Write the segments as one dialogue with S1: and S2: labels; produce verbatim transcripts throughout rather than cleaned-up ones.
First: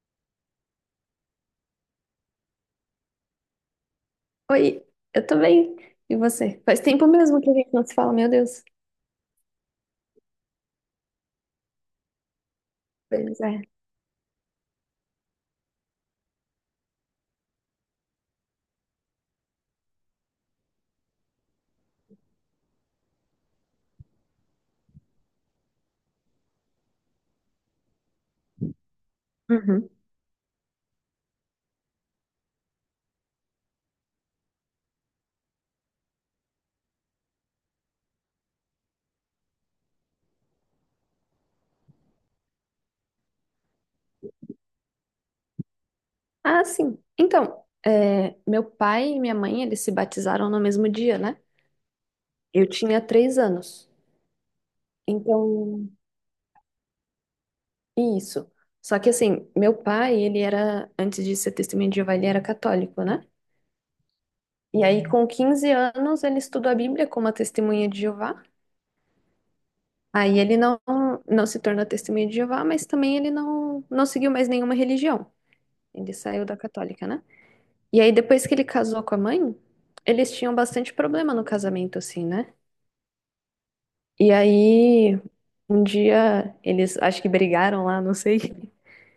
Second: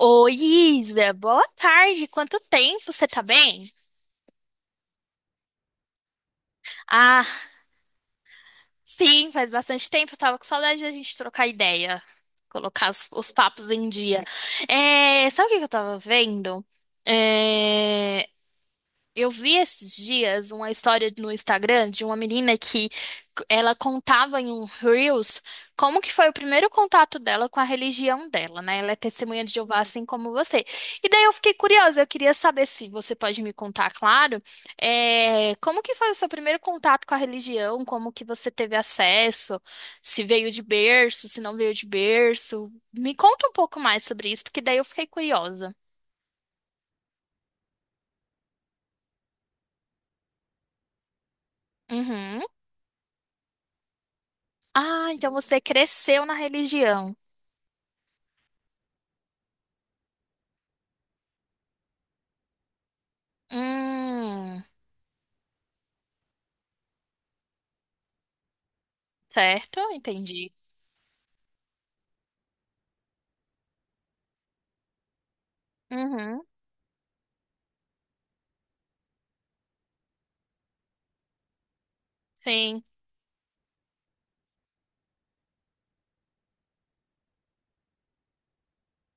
S1: Oi, Isa, boa tarde. Quanto tempo? Você tá bem?
S2: Oi, eu tô bem. E você? Faz tempo
S1: Ah,
S2: mesmo que a gente não se fala, meu Deus.
S1: sim, faz bastante tempo. Eu tava com saudade da gente trocar ideia, colocar as- os,
S2: Pois é.
S1: papos em dia. É, sabe o que que eu tava vendo? É, Eu vi esses dias uma história no Instagram de uma menina que ela contava em um Reels como que foi o primeiro contato dela com a religião dela, né? Ela é testemunha de Jeová,
S2: Uhum.
S1: assim como você. E daí eu fiquei curiosa, eu queria saber se você pode me contar, claro, eh, como que foi o seu primeiro contato com a religião, como que você teve acesso, se veio de berço, se não veio de berço. Me conta um pouco mais sobre isso, porque daí eu fiquei curiosa.
S2: Ah, sim. Então, é, meu pai e minha mãe, eles se batizaram no mesmo dia, né?
S1: Uhum.
S2: Eu tinha três anos.
S1: Ah, então você
S2: Então,
S1: cresceu na religião.
S2: isso. Só que assim, meu pai, ele era, antes de ser testemunha de Jeová, ele era católico, né?
S1: Hum,
S2: E aí, com quinze anos, ele estudou a Bíblia como a testemunha de Jeová.
S1: certo,
S2: Aí
S1: entendi.
S2: ele não, não se tornou testemunha de Jeová, mas também ele não, não seguiu mais nenhuma religião. Ele saiu
S1: Uhum,
S2: da católica, né? E aí, depois que ele casou com a mãe, eles tinham bastante problema no casamento, assim, né?
S1: sim.
S2: E aí, um dia, eles acho que brigaram lá, não sei.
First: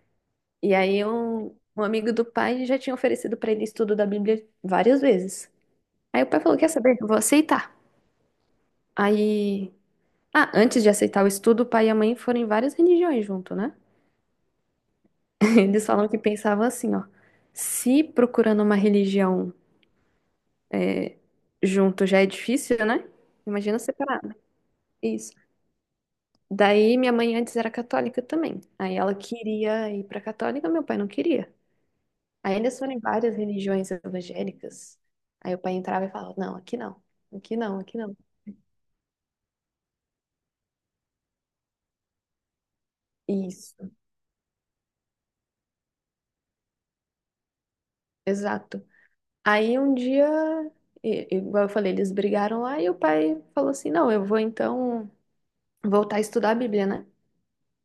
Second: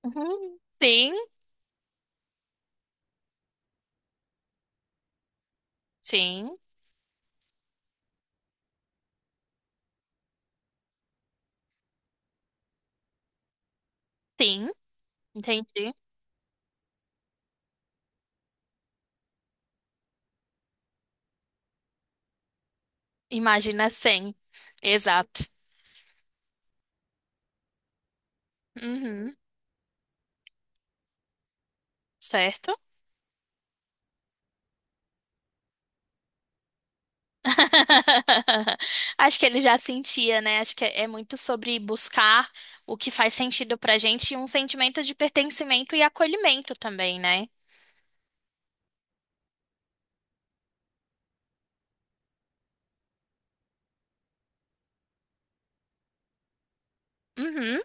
S1: Uhum,
S2: E aí,
S1: sim,
S2: um, um amigo do pai já tinha oferecido pra ele estudo da Bíblia várias vezes. Aí o pai
S1: sim,
S2: falou: "Quer saber? Eu vou aceitar". Aí. Ah, antes de aceitar o estudo, o pai e a mãe foram em várias religiões junto, né?
S1: sim,
S2: Eles
S1: entendi.
S2: falam que pensavam assim, ó. Se procurando uma religião junto já é difícil, né? Imagina
S1: Imagina
S2: separado.
S1: cem.
S2: Isso.
S1: Exato.
S2: Daí minha mãe antes era católica também. Aí ela
S1: Uhum,
S2: queria ir para católica, meu pai não queria. Aí eles
S1: certo.
S2: foram em várias religiões evangélicas. Aí o pai entrava e falava: "Não, aqui não. Aqui não, aqui não".
S1: Acho que ele já sentia, né? Acho que é é muito sobre buscar o que faz sentido
S2: Isso,
S1: pra gente e um sentimento de pertencimento e acolhimento também, né?
S2: exato. Aí um dia, i- igual eu falei, eles brigaram lá e o pai falou assim: "Não, eu vou então voltar a estudar a Bíblia, né?".
S1: Uhum,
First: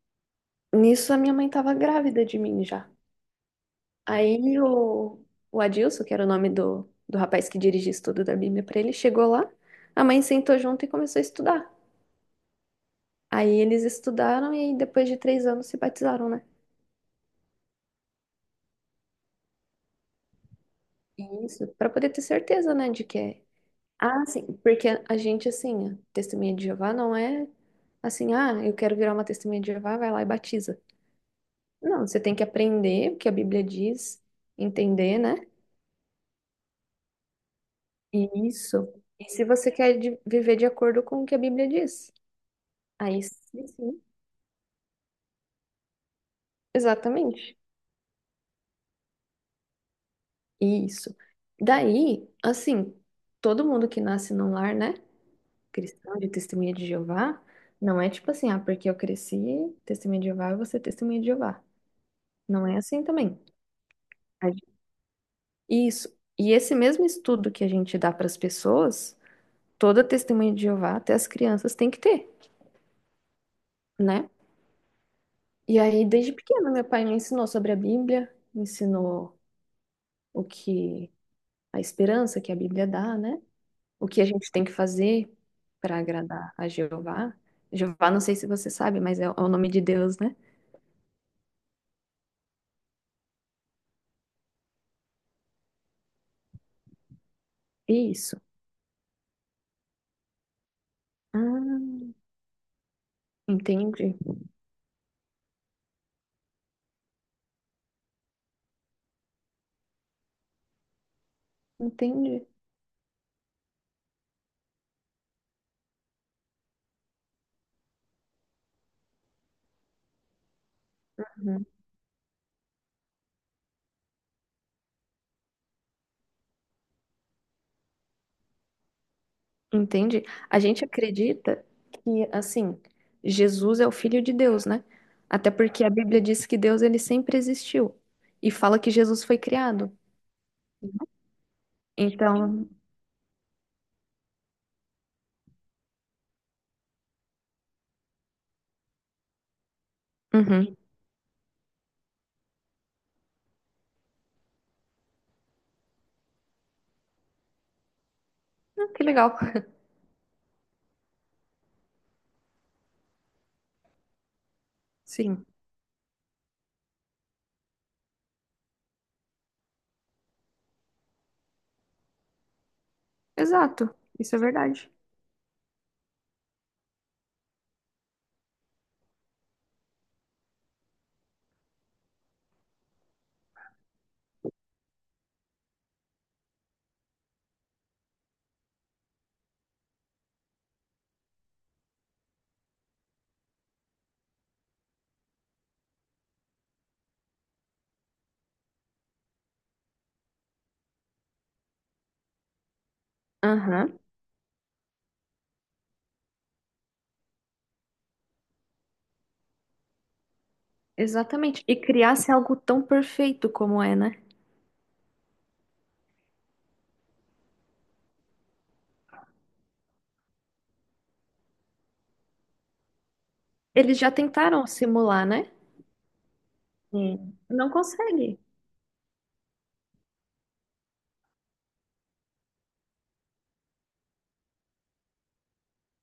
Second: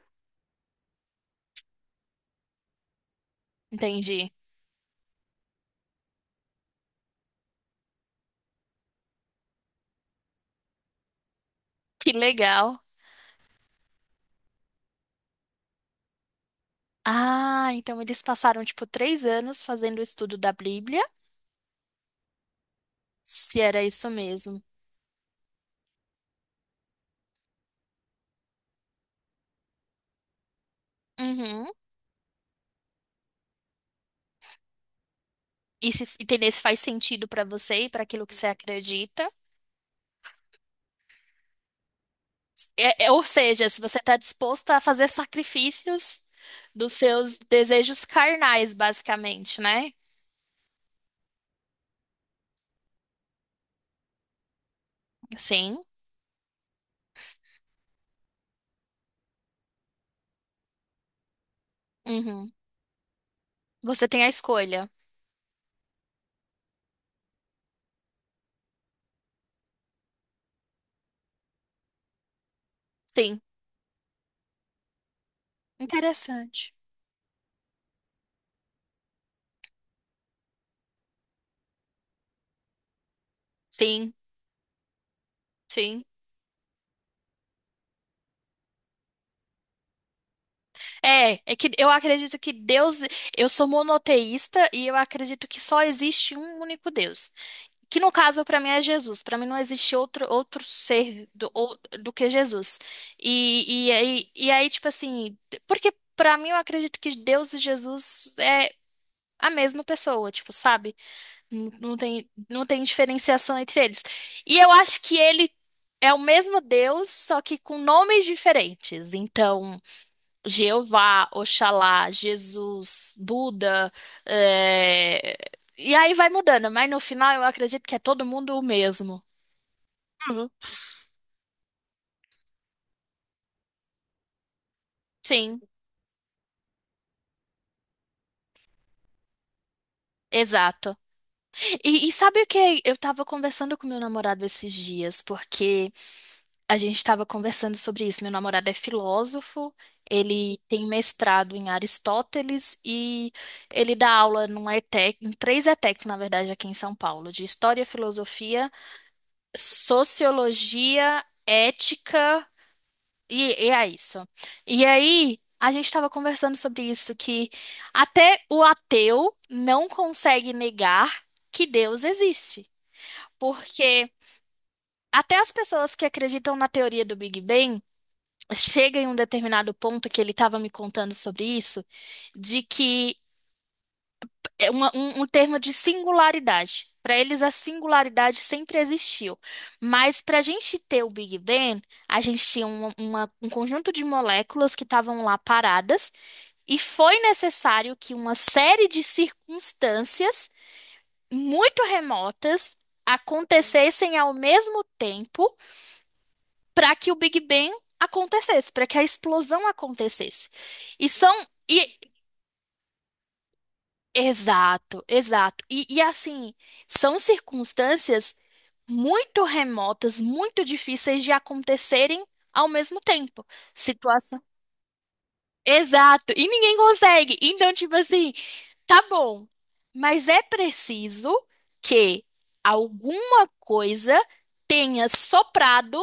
S2: Nisso a minha mãe estava grávida de mim já.
S1: entendi.
S2: Aí o, o Adilson, que era o nome do, do rapaz que dirigia o estudo da Bíblia para ele, chegou lá, a mãe sentou junto e começou a estudar.
S1: Que legal.
S2: Aí eles estudaram e depois de três anos se batizaram, né?
S1: Ah, então eles passaram tipo três anos fazendo o estudo da Bíblia,
S2: Isso, para poder ter certeza, né, de que é.
S1: se era isso
S2: Ah, sim,
S1: mesmo.
S2: porque a gente, assim, a testemunha de Jeová não é assim: "Ah, eu quero virar uma testemunha de Jeová", vai lá e batiza.
S1: Uhum.
S2: Não, você tem que aprender o que a Bíblia diz, entender, né?
S1: E se entender se faz sentido pra você e pra aquilo que você
S2: E isso. E
S1: acredita.
S2: se você quer de- viver de acordo com o que a Bíblia diz,
S1: É- é-
S2: aí
S1: ou
S2: sim,
S1: seja, se você
S2: sim,
S1: está disposta a fazer sacrifícios dos seus
S2: exatamente.
S1: desejos carnais, basicamente, né?
S2: Isso. Daí, assim, todo mundo que nasce num lar, né,
S1: Sim.
S2: cristão, de testemunha de Jeová, não é tipo assim: "Ah, porque eu cresci testemunha de Jeová, eu vou ser testemunha de Jeová".
S1: Uhum.
S2: Não é assim também.
S1: Você tem a
S2: A gen-
S1: escolha.
S2: Isso. E esse mesmo estudo que a gente dá para as pessoas, toda testemunha de Jeová, até as crianças, tem que ter,
S1: Sim.
S2: né? E aí, desde pequena,
S1: Interessante.
S2: meu pai me ensinou sobre a Bíblia, me ensinou o que a esperança que a Bíblia dá, né? O
S1: Sim,
S2: que a gente tem que fazer para
S1: sim.
S2: agradar a Jeová? Jeová, não sei se você sabe, mas é o é o nome de Deus, né?
S1: É, é que eu acredito que Deus, eu sou monoteísta e eu acredito que só existe um único Deus. Que no
S2: Isso.
S1: caso, para mim, é Jesus. Para mim, não existe outro, outro ser do, ou-
S2: Ah,
S1: do que Jesus. E, e,
S2: entendi.
S1: aí, e aí, tipo assim, porque para mim eu acredito que Deus e Jesus é a mesma pessoa, tipo, sabe? Não, não tem,
S2: Entendi.
S1: não tem diferenciação entre eles. E eu acho que ele é o mesmo Deus, só que com nomes diferentes. Então. Jeová,
S2: Uhum.
S1: Oxalá, Jesus, Buda, é, e aí vai mudando, mas no final eu acredito que é todo mundo o mesmo.
S2: Entendi.
S1: Uhum.
S2: A gente acredita que, assim, Jesus é o Filho de Deus, né? Até
S1: Sim,
S2: porque a Bíblia diz que Deus ele sempre existiu e fala que Jesus foi criado.
S1: exato. E, e sabe o
S2: Então,
S1: que? Eu tava conversando com meu namorado esses dias, porque a gente tava conversando sobre isso. Meu namorado é filósofo, ele
S2: uhum.
S1: tem mestrado em Aristóteles e ele dá aula numa ETEC, em três ETECs, na verdade, aqui em São Paulo, de História, Filosofia,
S2: Ah, que legal.
S1: sociologia, ética, e, e é isso. E aí,
S2: Sim,
S1: a gente estava conversando sobre isso, que até o ateu não consegue negar que Deus existe.
S2: exato.
S1: Porque
S2: Isso é verdade.
S1: até as pessoas que acreditam na teoria do Big Bang chegam em um determinado ponto que ele estava me contando sobre isso, de que é uma- um, um termo de singularidade. Para eles, a singularidade sempre existiu. Mas para a gente ter o Big Bang, a gente tinha um uma- um conjunto de moléculas que estavam lá paradas, e foi necessário que uma série de circunstâncias muito remotas
S2: Aham,
S1: acontecessem ao mesmo tempo para que o Big Bang acontecesse, para que a explosão acontecesse. E são.
S2: exatamente. E criar-se algo tão perfeito como é, né?
S1: Exato, exato. E, e assim, são circunstâncias muito remotas, muito difíceis de acontecerem ao mesmo tempo.
S2: Eles já
S1: Situação.
S2: tentaram simular, né?
S1: Exato. E ninguém consegue.
S2: Sim. Não
S1: Então, tipo assim,
S2: consegue.
S1: tá bom, mas é preciso que alguma coisa tenha soprado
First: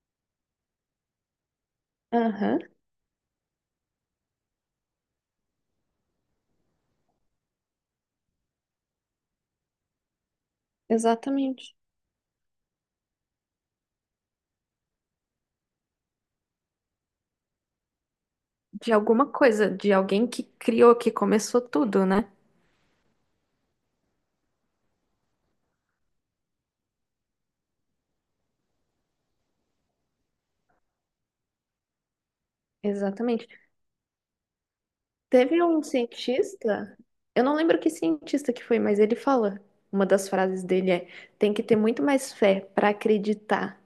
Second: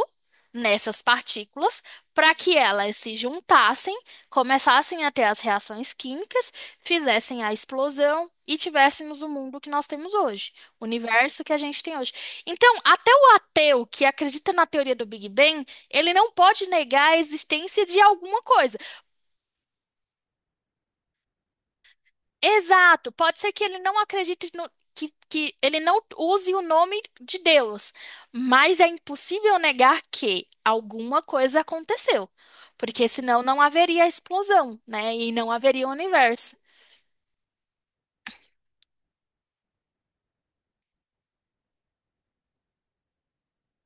S1: nessas partículas para que
S2: Aham,
S1: elas se juntassem, começassem a ter as reações químicas, fizessem a explosão e tivéssemos o mundo que nós temos hoje, o universo que a
S2: exatamente.
S1: gente tem hoje. Então, até o ateu que acredita na teoria do Big Bang, ele não pode negar a existência de alguma coisa.
S2: De alguma coisa, de alguém que criou, que começou tudo, né?
S1: Exato, pode ser que ele não acredite no, que, que ele não use o nome de Deus, mas é impossível negar que alguma coisa aconteceu, porque senão
S2: Exatamente.
S1: não haveria explosão, né? E não
S2: Teve um
S1: haveria universo.
S2: cientista, eu não lembro que cientista que foi, mas ele fala, uma das frases dele é: tem que ter muito mais fé para acreditar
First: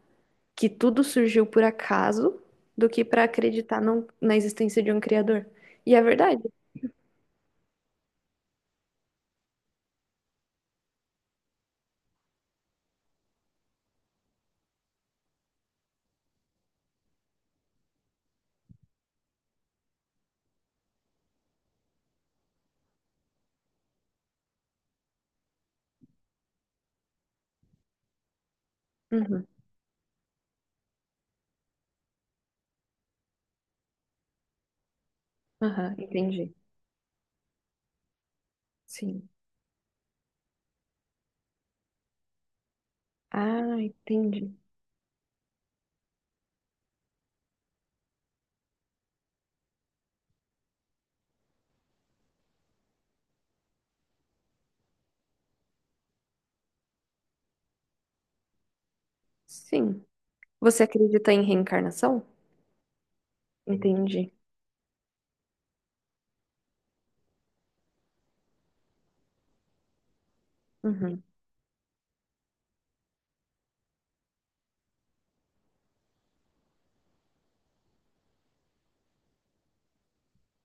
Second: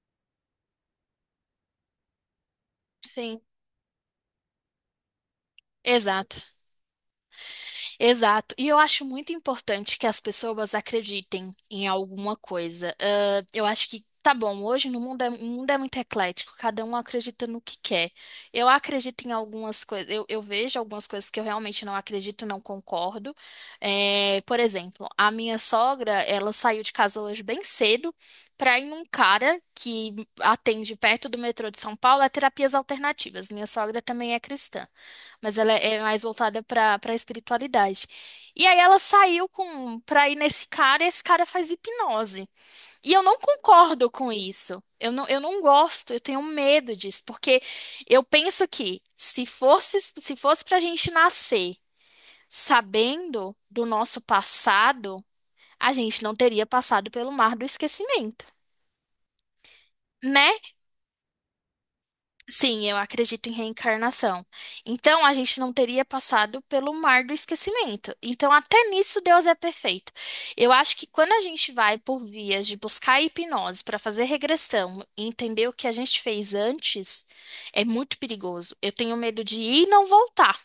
S2: que tudo surgiu por acaso do que para
S1: Sim.
S2: acreditar num- na existência de um criador. E é
S1: Exato.
S2: verdade.
S1: Exato. E eu acho muito importante que as pessoas acreditem em alguma coisa. Ah, eu acho que tá bom, hoje no mundo é, o mundo é muito eclético, cada um acredita no que quer. Eu acredito em algumas coisas, eu, eu vejo algumas coisas que eu realmente não acredito, não concordo. É, por exemplo, a minha sogra, ela saiu de casa hoje bem cedo para ir num
S2: Uhum,
S1: cara que atende perto do metrô de São Paulo a terapias alternativas. Minha sogra também é cristã, mas ela é
S2: aham,
S1: é mais
S2: entendi.
S1: voltada para para espiritualidade. E aí ela
S2: Sim.
S1: saiu com para ir nesse cara e esse cara faz hipnose. E eu não
S2: Ah,
S1: concordo com
S2: entendi.
S1: isso. Eu não, eu não gosto, eu tenho medo disso, porque eu penso que se fosse se fosse para a gente nascer sabendo do nosso passado, a gente não teria passado pelo mar do esquecimento,
S2: Sim.
S1: né?
S2: Você acredita em reencarnação?
S1: Sim, eu acredito em
S2: Entendi.
S1: reencarnação. Então, a gente não teria passado pelo mar do esquecimento. Então, até nisso, Deus é perfeito. Eu acho que
S2: Uhum.
S1: quando a gente vai por vias de buscar a hipnose para fazer regressão e entender o que a gente fez antes, é muito perigoso. Eu tenho medo de ir e não voltar,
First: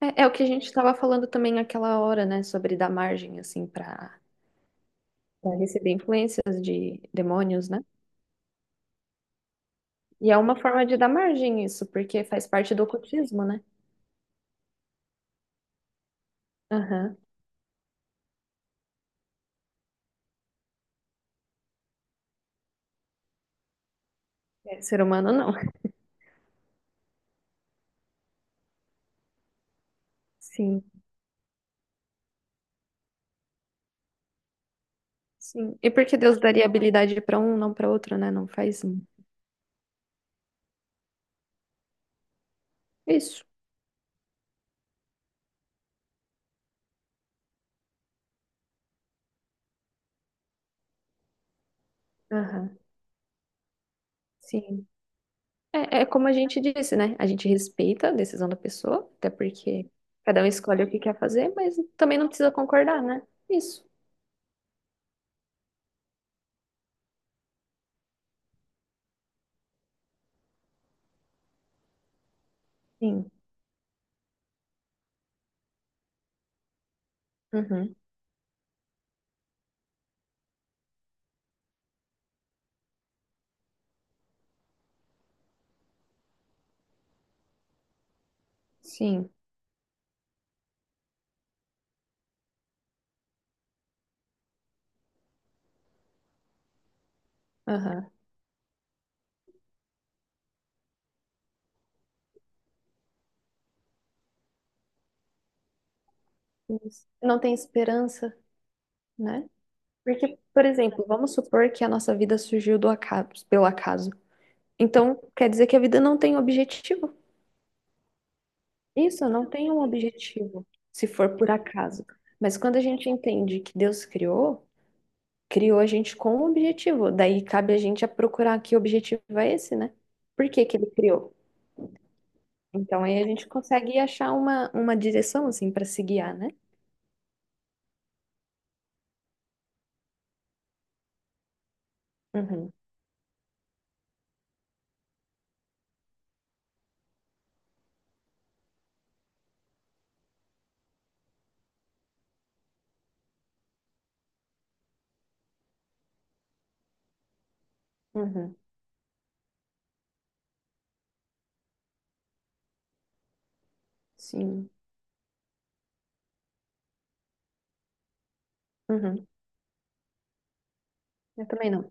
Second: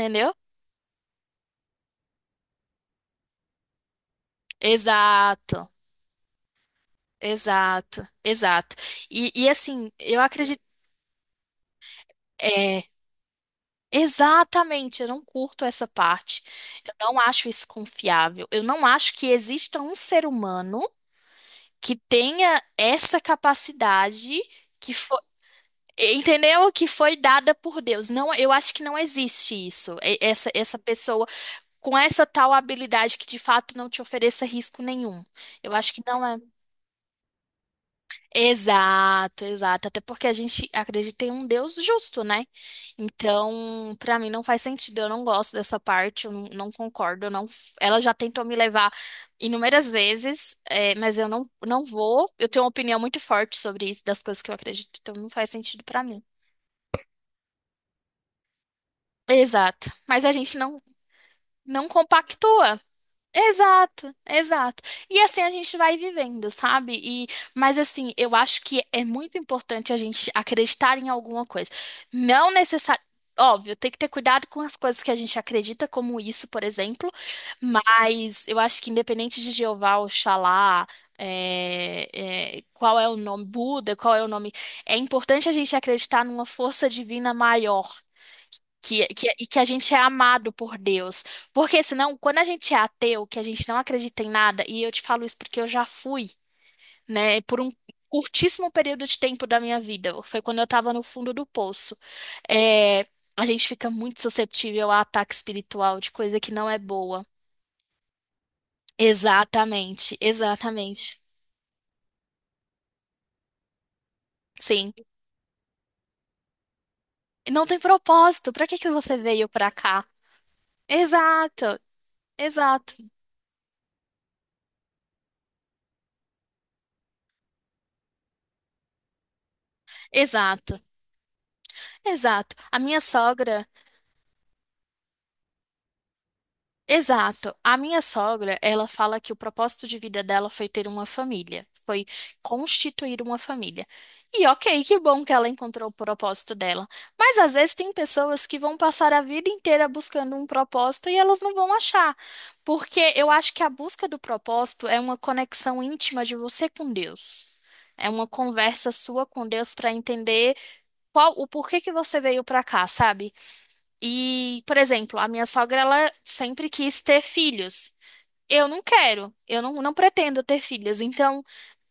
S2: É, é o que a gente estava falando também naquela hora, né? Sobre dar margem, assim, para
S1: Exato,
S2: receber influências de demônios, né?
S1: exato, exato. E, e assim, eu
S2: E é uma
S1: acredito.
S2: forma de dar margem isso, porque faz parte do
S1: é,
S2: ocultismo, né?
S1: Exatamente, eu não curto essa parte. Eu
S2: Aham.
S1: não acho isso confiável. Eu não acho que exista um ser humano que tenha essa capacidade
S2: É,
S1: que
S2: ser
S1: foi,
S2: humano não.
S1: entendeu? Que foi dada por Deus. Não, eu acho que não existe isso. E- Essa essa
S2: Sim,
S1: pessoa com essa tal habilidade que de fato não te ofereça risco nenhum. Eu
S2: sim. E
S1: acho que
S2: por que
S1: não é.
S2: Deus daria habilidade para um, não para outro, né? Não faz um.
S1: Exato, exato. Até porque a gente acredita em um Deus justo, né?
S2: Isso.
S1: Então, pra mim não faz sentido. Eu não gosto dessa parte, eu não, não concordo. Eu não, ela já tentou me levar inúmeras vezes, é, mas eu não, não vou. Eu tenho uma
S2: Aham.
S1: opinião muito forte sobre isso, das coisas que eu
S2: Sim.
S1: acredito, então não faz sentido
S2: É,
S1: pra
S2: é
S1: mim.
S2: como a gente disse, né? A gente respeita a decisão da pessoa, até porque
S1: Exato. Mas a
S2: cada um
S1: gente não,
S2: escolhe o que quer fazer, mas
S1: não
S2: também não precisa
S1: compactua.
S2: concordar, né? Isso.
S1: Exato, exato. E assim a gente vai vivendo, sabe? E, mas assim, eu acho que é muito importante a gente acreditar em alguma coisa. Não necessariamente.
S2: Sim.
S1: Óbvio, tem que ter cuidado com as coisas que a gente acredita, como isso, por exemplo.
S2: Uhum.
S1: Mas eu acho que independente de Jeová, Oxalá, é, é, qual é o nome, Buda, qual é o nome, é importante a gente acreditar numa força divina maior. Que, que,
S2: Sim.
S1: e que a gente é amado por Deus. Porque senão, quando a gente é ateu, que a gente não acredita em nada, e eu te falo isso porque eu já fui, né, por um
S2: Aham.
S1: curtíssimo período de tempo da minha vida, foi quando eu estava no fundo do poço. É, a gente fica muito susceptível a ataque espiritual de coisa que não é
S2: Isso.
S1: boa.
S2: Não tem esperança, né?
S1: Exatamente,
S2: Porque, por exemplo,
S1: exatamente.
S2: vamos supor que a nossa vida surgiu do acaso, pelo acaso.
S1: Sim.
S2: Então, quer dizer que a vida não tem objetivo.
S1: Não tem propósito. Pra que que você
S2: Isso,
S1: veio
S2: não
S1: pra
S2: tem um
S1: cá?
S2: objetivo, se for por
S1: Exato,
S2: acaso. Mas quando a
S1: exato,
S2: gente entende que Deus criou, criou a gente com um objetivo. Daí cabe a gente a procurar que objetivo é esse, né? Por que que
S1: exato,
S2: ele criou?
S1: exato. A minha
S2: Então aí a gente
S1: sogra.
S2: consegue achar uma, uma direção assim para se guiar, né?
S1: Exato. A minha sogra, ela fala que o propósito de vida dela foi ter uma família, foi
S2: Uhum,
S1: constituir uma família. E ok, que bom que ela encontrou o propósito dela. Mas às vezes tem pessoas que vão passar a vida inteira buscando um propósito e elas não vão achar. Porque eu acho que a busca do propósito é uma conexão íntima de você com Deus. É uma
S2: uhum,
S1: conversa sua com Deus para entender qual o porquê que você veio para cá, sabe? E,
S2: sim.
S1: por exemplo, a minha sogra, ela sempre quis ter filhos. Eu não
S2: Uhum.
S1: quero, eu não, não pretendo ter filhos. Então,
S2: Eu também não.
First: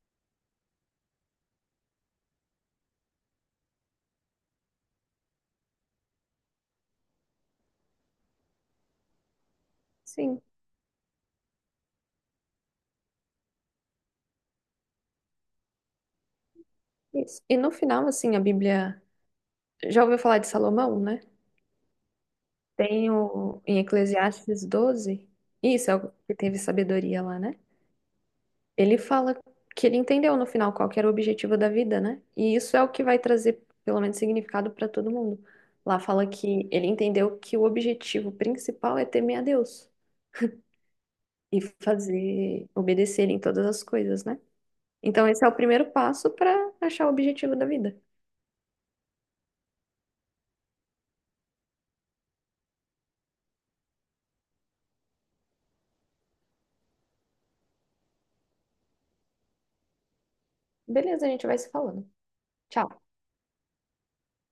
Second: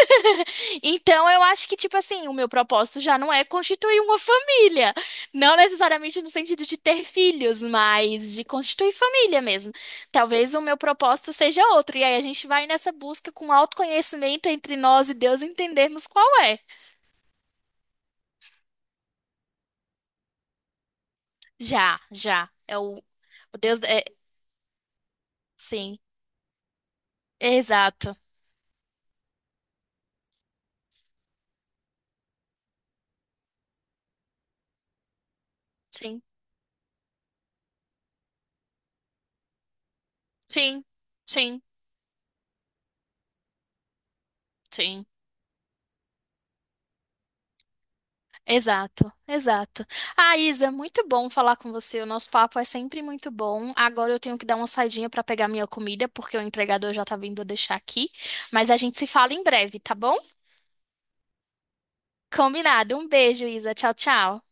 S1: então eu acho que, tipo assim, o meu propósito já não é constituir uma família. Não necessariamente no sentido de ter filhos, mas de constituir família mesmo.
S2: Sim.
S1: Talvez o meu propósito seja outro. E aí a gente vai nessa busca com autoconhecimento entre nós e Deus entendermos qual é.
S2: Isso. E no final, assim, a Bíblia, já ouviu falar de Salomão, né?
S1: Já, já. É o,
S2: Tem
S1: o
S2: o em
S1: Deus. É,
S2: Eclesiastes doze. Isso é
S1: sim,
S2: o que teve sabedoria lá, né?
S1: exato.
S2: Ele fala que ele entendeu no final qual que era o objetivo da vida, né? E isso é o que vai trazer, pelo menos, significado para todo mundo. Lá
S1: Sim.
S2: fala que ele entendeu que o objetivo principal é temer a Deus
S1: Sim, sim,
S2: e fazer obedecer ele em todas as coisas, né?
S1: sim.
S2: Então, esse é o primeiro passo para achar o objetivo da vida.
S1: Exato, exato. Ah, Isa, muito bom falar com você. O nosso papo é sempre muito bom. Agora eu tenho que dar uma saidinha para pegar minha comida, porque o entregador já tá vindo deixar aqui. Mas a gente se fala em breve, tá bom?
S2: Beleza, a gente vai se falando.
S1: Combinado.
S2: Tchau.
S1: Um beijo, Isa. Tchau, tchau.